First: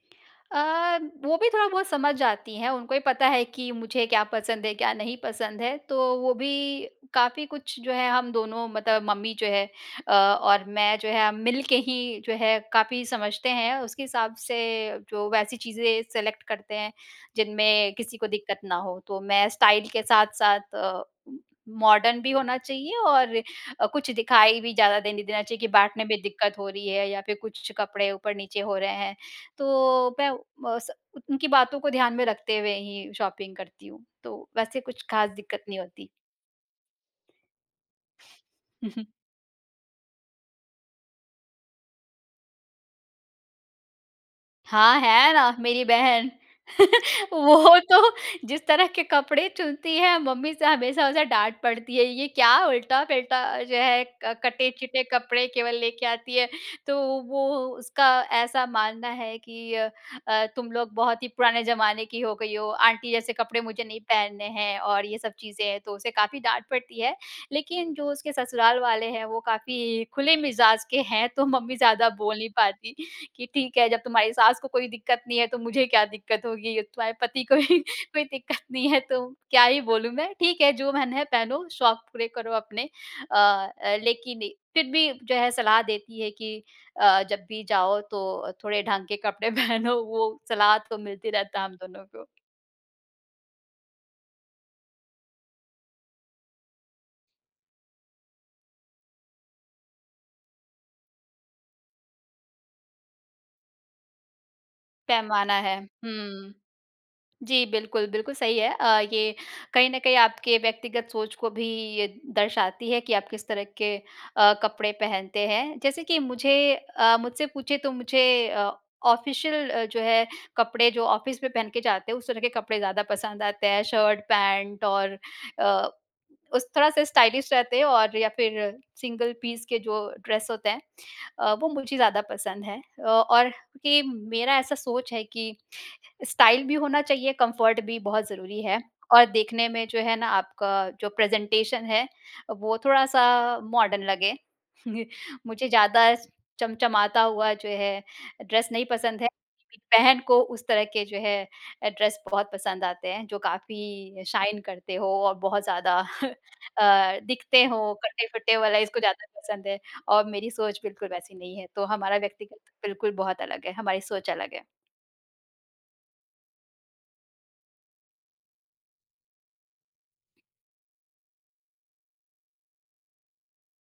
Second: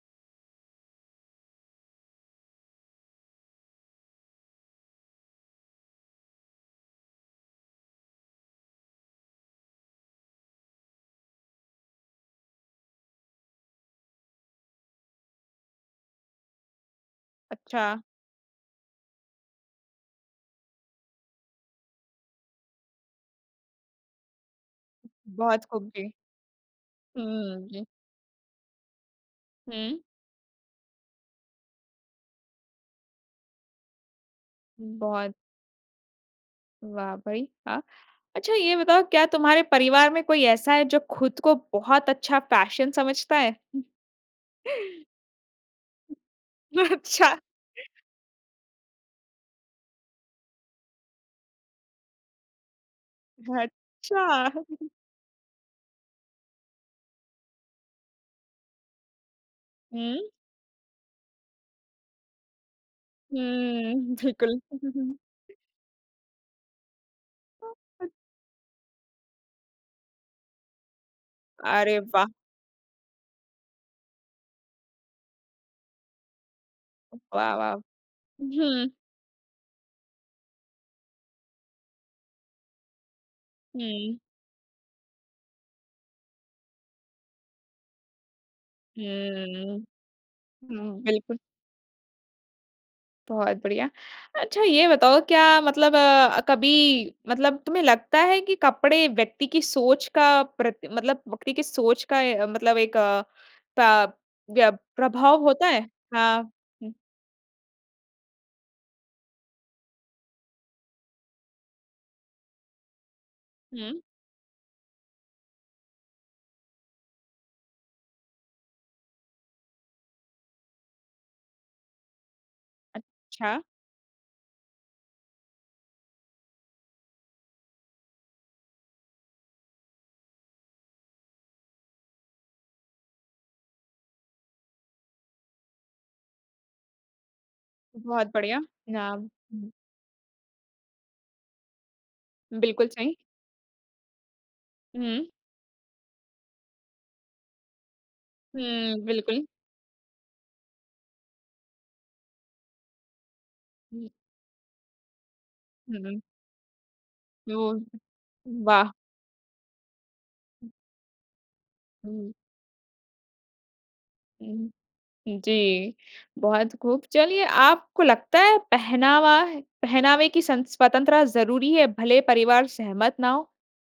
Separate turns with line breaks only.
अ, वो भी थोड़ा-बहुत समझ जाती हैं, उनको ये पता है कि मुझे क्या पसंद है, क्या नहीं पसंद है, तो वो भी काफ़ी कुछ जो है हम दोनों मतलब मम्मी जो है अ, और मैं जो है हम मिलके ही जो है काफ़ी समझते हैं। उसके हिसाब से, जो वैसी चीज़ें सेलेक्ट करते हैं, जिनमें
अच्छा।
किसी को दिक्कत ना हो, तो मैं स्टाइल के साथ-साथ अ, उ मॉडर्न भी होना चाहिए। और अ, कुछ दिखाई भी ज़्यादा देने देना चाहिए
बहुत
कि
खूब
बाँटने
जी।
में दिक्कत हो रही है या फिर
हुँ,
कुछ
जी।
कपड़े ऊपर-नीचे हो रहे हैं,
हुँ।
तो मैं बस उनकी बातों को ध्यान में रखते हुए ही शॉपिंग करती हूँ, तो वैसे कुछ खास
बहुत।
दिक्कत नहीं होती।
वाह भई वाह! अच्छा ये बताओ क्या तुम्हारे परिवार में कोई ऐसा है, जो खुद को बहुत अच्छा फैशन समझता है?
हाँ, है ना मेरी बहन।
अच्छा।
वो तो जिस तरह के कपड़े चुनती है मम्मी से हमेशा उसे डाँट पड़ती है ये क्या उल्टा-पलटा जो है,
अच्छा।
अ, कटे-चिटे कपड़े केवल लेके आती है। तो वो, उसका ऐसा मानना है कि अ
हुँ।
अ, तुम लोग बहुत ही पुराने ज़माने की हो गई हो, आंटी जैसे कपड़े मुझे
हुँ,
नहीं पहनने
बिल्कुल।
हैं और ये सब चीज़ें हैं, तो उसे काफ़ी डाँट पड़ती है। लेकिन जो उसके ससुराल वाले हैं, वो काफ़ी खुले मिज़ाज़ के हैं, तो मम्मी
अरे
ज़्यादा
वाह!
बोल नहीं पाती कि ठीक है जब तुम्हारी सास को कोई दिक्कत नहीं है, तो मुझे क्या दिक्कत होगी, तुम्हारे पति
वाह
को
वाह!
ही कोई दिक्कत नहीं
हुँ।
है, तो क्या ही बोलूँ मैं ठीक है जो मन है पहनो, शौक पूरे करो अपने। अ अ,
हुँ।
लेकिन फिर भी जो है सलाह देती है कि अ, जब भी जाओ तो थोड़े ढंग
हुँ,
के कपड़े
हुँ।
पहनो वो सलाह तो
हुँ
मिलती
बिल्कुल।
रहता है हम दोनों को।
बहुत बढ़िया। अच्छा ये बताओ क्या मतलब अ, कभी मतलब, तुम्हे लगता है कि कपड़े व्यक्ति की सोच का प्रत मतलब व्यक्ति की सोच का अ, मतलब एक अ, प य प्रभाव
पैमाना
होता
है।
है? हाँ,
हुँ।
हुँ।
जी, बिल्कुल, बिल्कुल सही है अ, ये कहीं न कहीं आपके व्यक्तिगत सोच को भी ये दर्शाती है कि आप किस तरह के
हुँ।
अ, कपड़े पहनते हैं। जैसे कि मुझे अ, मुझसे पूछे तो मुझे अ, ऑफिशियल अ, जो है कपड़े जो ऑफिस में पहन के जाते हैं उस तरह के कपड़े ज़्यादा पसंद
अच्छा।
आते हैं, शर्ट-पैंट और अ, उस थोड़ा-सा स्टाइलिश रहते हैं और या फिर सिंगल पीस के जो ड्रेस होते हैं अ, वो मुझे ज़्यादा पसंद है। अ, और के मेरा ऐसा सोच है कि स्टाइल भी होना चाहिए, कम्फर्ट भी
बहुत
बहुत
बढ़िया,
ज़रूरी है और
नाम।
देखने
हुँ।
में जो है ना आपका जो प्रेजेंटेशन है वो
बिल्कुल सही।
थोड़ा-सा मॉडर्न लगे।
हुँ।
मुझे ज़्यादा चमचमाता हुआ जो है, ड्रेस नहीं
हुँ,
पसंद है
बिल्कुल।
लेकिन बहन को उस तरह के जो है ड्रेस बहुत पसंद आते हैं, जो
हुँ।
काफ़ी शाइन करते हो और बहुत
हुँ,
ज़्यादा
हुँ।
अ, दिखते
जो,
हो कटे-फटे वाला
वाह!
इसको ज़्यादा पसंद है और मेरी सोच बिल्कुल वैसी नहीं है। तो हमारा
हुँ।
व्यक्तिगत बिल्कुल बहुत अलग है, हमारी सोच अलग है।
हुँ, जी। बहुत खूब। चलिए आपको लगता है, पहनावा पहनावे की सं स्वतंत्रता ज़रूरी है, भले परिवार सहमत ना हो?